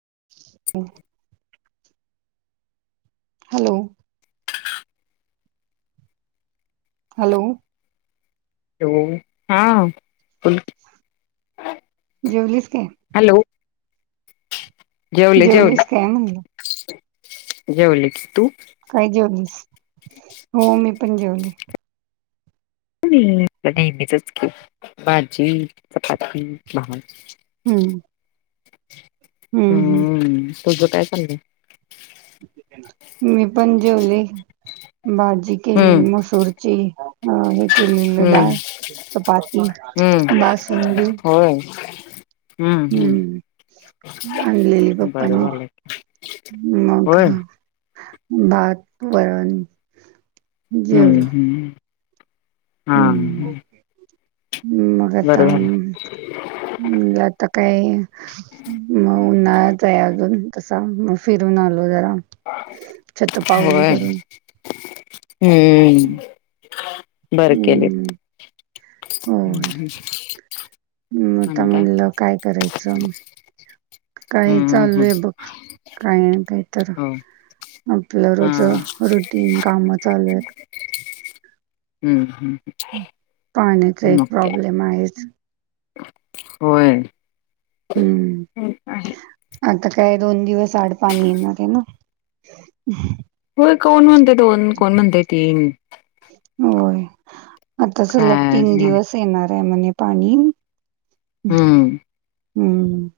[inaudible] Hello hello हो हा बोल की जेवलीस काय? हॅलो जेवले जेवले. जेवलीस काय म्हणलं जवले की तू. काय जेवलीस हो मी पण जेवले. नेहमीचंच की भाजी, चपाती, भात. हम्म. [inaudible] हम्म तुझं काय चाललं? मी पण जेवले. भाजी केलेली हम्म मसूरची अं हे केलेले हम्म डाळ चपाती, हम्म बासुंदी. होय हम्म हम्म हम्म आणलेली बरं पपांनी, झालं मग होय हा. भात, वरण हम्म जेवलो हम्म. हा हम्म. मग आता मग आता काय म उन्हाळाच आहे अजून. कसा फिरून आलो जरा शतपावली होय. करून हम्म बर केलेत. हं, हम् हम् हम् आता म्हणलं काय करायचं? काही हम्म चालू हम्म आहे बघ, काही ना काही तर हो आपलं हा रोज हम्म रुटीन काम चालू आहे. हम्म हम्म पाण्याचा एक मग काय प्रॉब्लेम आहेच. होय हं, हम् आहे आता काय दोन दिवस अ साड पाणी येनारे ना हम त कोण म्हणत? दोन कोण म्हणतय तीन होय आता सलग कायच तीन नाही दिवस येणार आहे म्हणे पाणी हम् हम्म हम्म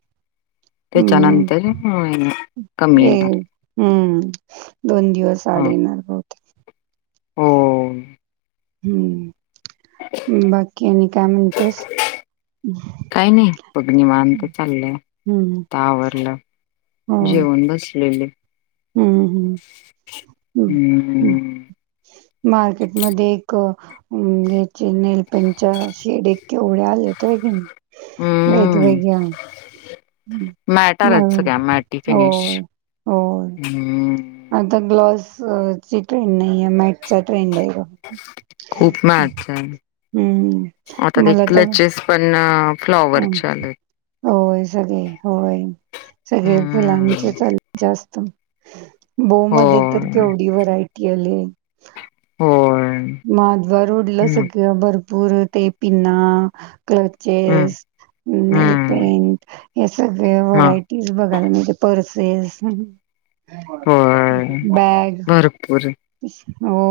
त्याच्यानंतर होइना कमी येणार ह दोन दिवस ह आड येणार भो हो हम्म बाकी आणि काय म्हणत्यात काही नाही पगनिमांत चाललं हं, आता आवरलं जेवण बसलेले हम्म हम्म हम्म मार्केटमध्ये एक अं, याचे नेलपंच्या शेड केवड्या आलेतय ग हम्म वेगवेगळ्या मॅटारच मग सगळ्या मॅटी हो फिनिश हो हम्म आता ग्लॉस ची ट्रेन ट्रेंड खूप आहे् मॅच आहे आता ते मला तर क्लचेस पण हम फ्लॉवरचे आलेत होय सगळे होय सगळे हम्म फुलांचेच आलेत जास्त [inaudible] बोऊ मध्ये तर होय केवढी व्हरायटी आली. हो माधवा रोडला सगळ्या ते पिना हम्म क्लोचेस, हम्म नेलपेंट सगळे मग व्हरायटीज बघायला म्हणजे पर्स [unintelligible] होय भरपूर हो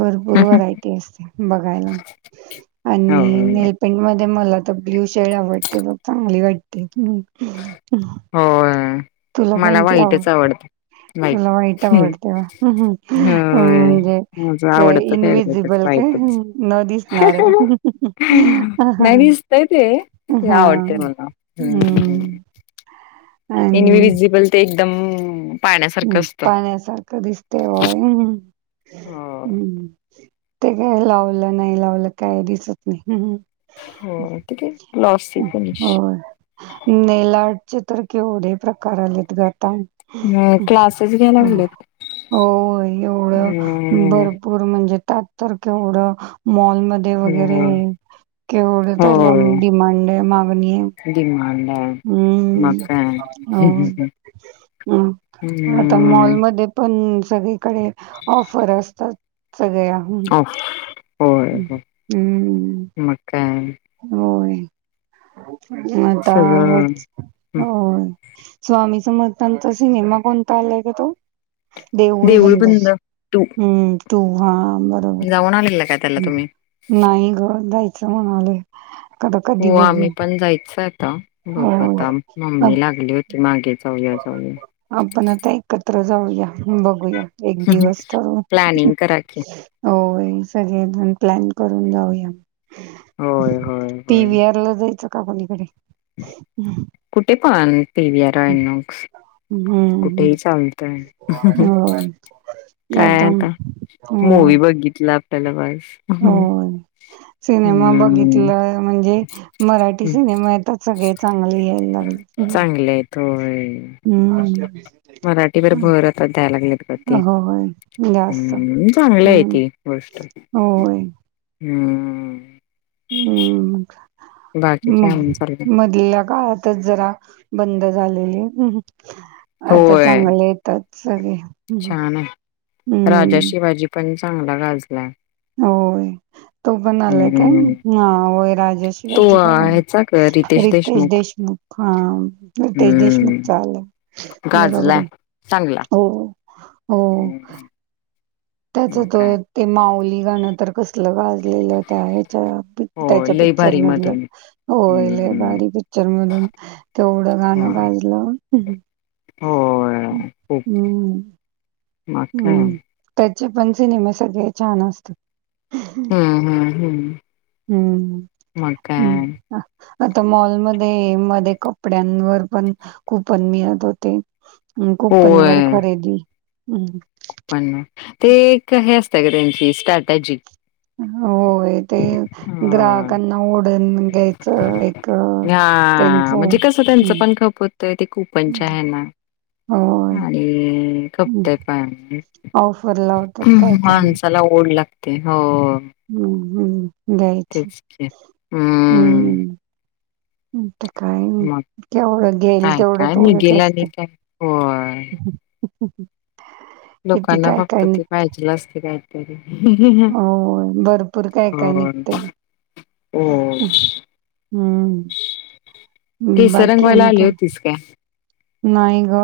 भरपूर व्हरायटी असते बघायला आणि होय नेलपेंट मध्ये मला तर ब्लू शेड [unintelligible] वाट्टे बघ वा [unintelligible] होय. तुला मला कोणती आवड व्हाईटच आवडतं व्हाईट तुला वाईट आवडते होय. म्हणजे माझं का आवडतं फेवरेटच इनवि्हजिबल का व्हाईटच. न दिसणार नाही दिसतय ते ते हा आवडते मला. हम्म हम् आणि विसिबल ते एकदम पाण्यासारखं हम् असतं. पाण्यासारखं दिसत वय होय. ते काय लावलं नाही लावलं काय दिसत नाही. हो ग्लोसी हं. फिनिश चित्र केवढ प्रकार आलेत ग आता ह क्लासेस घ्यायला लागलेत. हो एवढं हम्म भरपूर म्हणजे [unintelligible] मध्ये हो वगैरे केवढ त्याला होय डिमांड आहे मागणी आहे. डिमांड आहे. मग काय. हम्म हो हम्म हम् आता मॉलमध्ये पण सगळीकडे ऑफर असतात. सगळ्या होय होय म हम्म. मग काय आणि? होय. [unintelligible] आता सगळं हेच अ स्वामी समर्थांचा सिनेमा कोणता आलाय गं तो? देऊळ बंद हम्म टू हा बरोबर जाऊन आलेला काय त्याला हू तुम्ही नाही ग [unintelligible] अस म्हणालोय. आता कधी हो आम्ही बघूया. पण जायच ता बघू होय. आता, म आप मम्मी लागली होती मागे जाऊया जाऊया. आपण आता एकत्र जाऊया बघूया. एक दिवस तर, प्लॅनिंग करा की होय सगळे जण प्लॅन करून जाऊया. होय होय पी होय. व्ही आर ला जायचं का पलीकडे उह कुठे पण? पी व्ही आर [unintelligible] हम्म. कुठेही चालतय होय. काय एकदम आता मूवी बघितल् [unintelligible] हो सिनेमा हम्म बघितलं म्हणजे मराठी सिनेमा आता सगळे चांगले यायला लागलेत, हू उ मराठीवर भर आता द्याय लागलेत ग ते होय. जास्त हम्म म चांगलं आये हम्म. ती गोष्ट होय. हम्म्म्. हम्म. काय आणि मग चाललंय मधल्या काळातच जरा बंद झालेल. [unintelligible] आता होय चांगले येतात. सगे छान आय, राजा शिवाजी पण छा चांगला गाजलाय होय तो पण आलाय काय हम्म हा होय राजा तो शिवाजी पण ह्याचा ग आहे रितेश देशमुख हा रितेश हम्म देशमुखचा आलंय बरोबर गाजला आहे चांगला हो हो हम्म, त्याच मग त काय ते माऊली गाणं तर कसल गाजलेलं त्या हच्या हो त्याच्या लई पिक्चर भारी मधलं मधून होल हम्म भारी पिक्चर मधून तेवढं हा गाणं गाजलं होय हम् म काय चे पण सिनेमे सगळे छान असतात हम्म हम्म हम्म हम्म म काय हम्म आ- आता मॉलमध्ये मध्ये कपड्यांवर पण कूपन मिळत होते कुपन वर खरेदी हम न ते एक हे अस सगळ्याची स्ट्रॅटजी हो ते होय ग्राहकांना ओढून घ्यायचं एक त्यांच हा म्हणजे कसं त्यांचं पण खप होतंय ते कुपनच्या आहे ना आणि खपतय पण ऑफर लावतात काय काय ते हो हम्म हम् तेच [unintelligible] काही मग केवढं गेईल काय तेवढं काय तेवढच निघेल असत आणि काय. होय. होक लोकांना फक्त ते पाहिजे असते का क हो भरपूर काय काय होय. निघत हो. हम्म तीस रंगवाला आली होतीस का नाही ह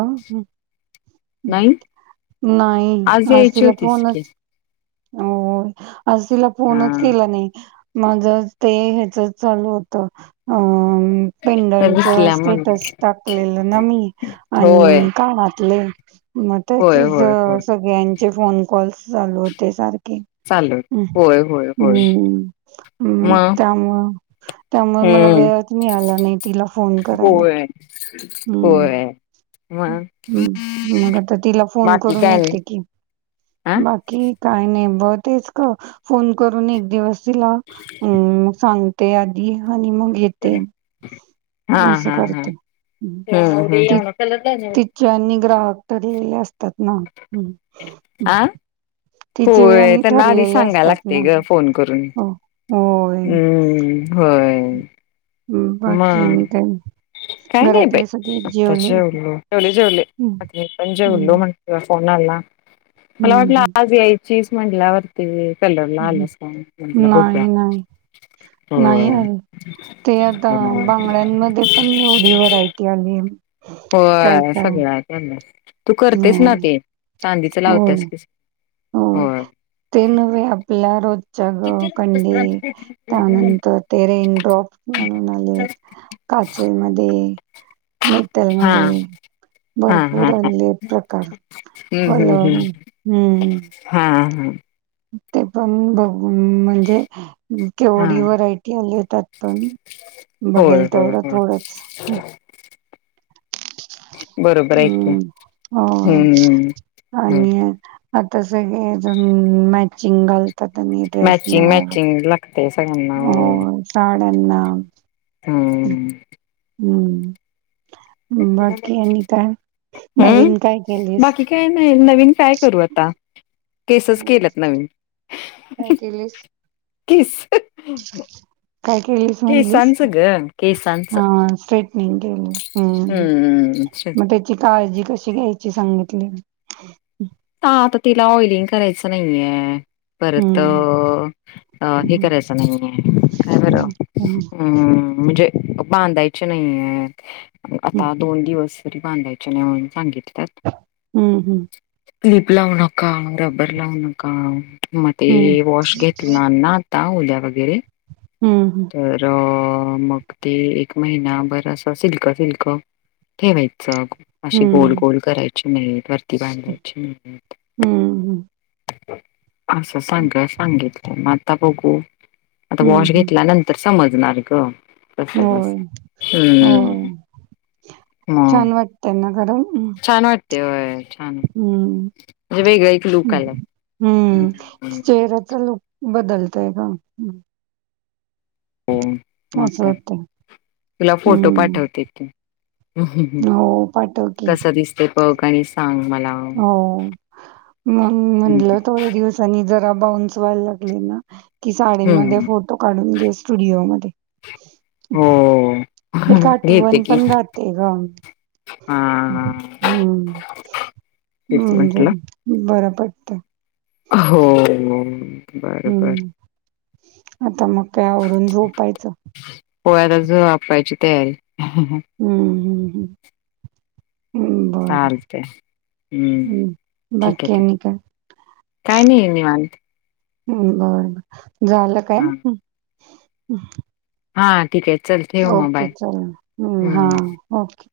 नाही? नाही आज यायची असतीलला होतीस की. पोनच अ आज तिला हा. पोनच केला नाही माझ ते ह्याच चालू होत अ तर पेंडंच दिसल्या म्हणून. स्टेटस टाकलेलं ना मी आणि होय. काय [unintelligible] मग होय त्याची ज होय होय. सगळ्यां चे फोन कॉलस चालू होते सार के चालू होत. होय होय होय. हम्म मंग मग? त्यामळ त्यामुळे मला हम्म. वेळच मिळाला नाही तिला फोन करायला. होय होय. हम्म मग हम् मग आता तिला फोन बाकी करून काय नाही. येते कि, आ? बाकी काय नाय. बतेच का फोन करून एक दिवस ला हम्म सांग ते आधी हनी मग घेते हा असं हा हा. करते. हं. ति तिचे [unintelligible] आणि ग्राहक तरी असतात ना. आं तिचे होय आणि त्यांना आधी ठरलेले सांगायला असतात लागते ना ग फोन करून. हो होय हम्म, होय. हं, [inaudible] बाकी मग आणि काय काय नाही बाई, घरातले सगळे आता जेवले जेवलो. जेवले जेवले. हम्म आपण जेवलो हम्म म्हणतो म्हंटल. होणार ना. मला वाटलं हम्म आज यायची मंडला वरती कलरला आलं हम्म म्हटला बघ्या नाही नाही नाही होय. आले ते आता बांगड्यांमध्ये पण एवढी व्हरायटी आली. काय होय काय सगळ्या त्यांनाच. तू हो करतेस ना ते. चांदीचं लावत्यास कीस हो, ते नव्हे आपल्या रोज त्या ग, किती कंडे त्यानंतर ते रेनड्रॉप म्हणून आले काचे मदे मितल हा मध्ये हा भरपूर हा हा हल्ले प्रकार हम्म हल हम्म हम्म हा हा हा ते पण ब अम्म म्हणजे, अ हा केवढी व्हरायटी आलीय त्यात पण होय बघेल होय तेवढ होय थोडच. हम, बरोबर आहे की हो हम्म हम्म आणि अ आता सगळेजण मॅचिंग घाल मॅचिंग मॅचिंग लाग [unintelligible] ते सांग नाव ना--त्यांना हाममम हम्म बाकी आणि काय उम नवीन काय केलीस? बाकी काय नाय, नवीन काय करू आता? तेसेस हम्म केलत नवीन. काय केलीस? किस [inaudible] चा काय केलीस म्हणलीस? केसांचं ग केसांचं नाही गेल, हम्म हम्म मग त्याची काळजी? कशी घ्यायची सांगितली? आता तिला ऑइलिंग करायच नाइये परत, हम्म. हे हम्म करायच नाइये, काय बर हम्म म्हणजे बांधायचे नाहीये आता दोन दिवस बांधायची नाही म्हणून सांगितलंय हम्म हम्म किलीप लावू नका रब्बर लावू नका मग ते हम्म वॉश घेतला ना ता उद्या वगैरे हम्म तर अं अ मग ते एक महिना बरस सिल्क गिल्क ठेवेल अशी गोल हम्म. गोल करायची नाही ती बांधायची हम्म [inaudible] असं सांगाय सांगितलंय म आता बघु आता हम्म वॉश हम्म घेतल्या नंतर स समजनार गं अ होय. होय हम्म हम बरं हम्म त्या हम्म लुक आला हम्म हम्म, चेहर्‍याचा लूक बदलताय का हो मग काय होतय. तुला फोटो हम्म पाठवते हो पाठव की कस दिसतंय बघ आणि सांग मला. हो म हम्म. म्हटलं थोड्या दिवसांनी जा बाउंस व्हायला लागले ना कि साडीमध्ये हम्म. फोटो काढून घे स्टुडिओमध्ये हो. हे घेते आठवण की पण राहते ग हा हम् हम् तेच ज म्हंटलं. बरोबर पटतं हो बर बर हम्म आता मग काय आवरून झोपायचं पोर झोपायची तयारी हम्म हम्म हम् चालत हम्म हं. ठीक आहे बाकी ठीक आणि काय? काय नाही मी- निवांत बर बर झालं काय? हा हम्म हा ठीक आहे. चल ठेव मग ओके बाय चल हम्म हा ओके.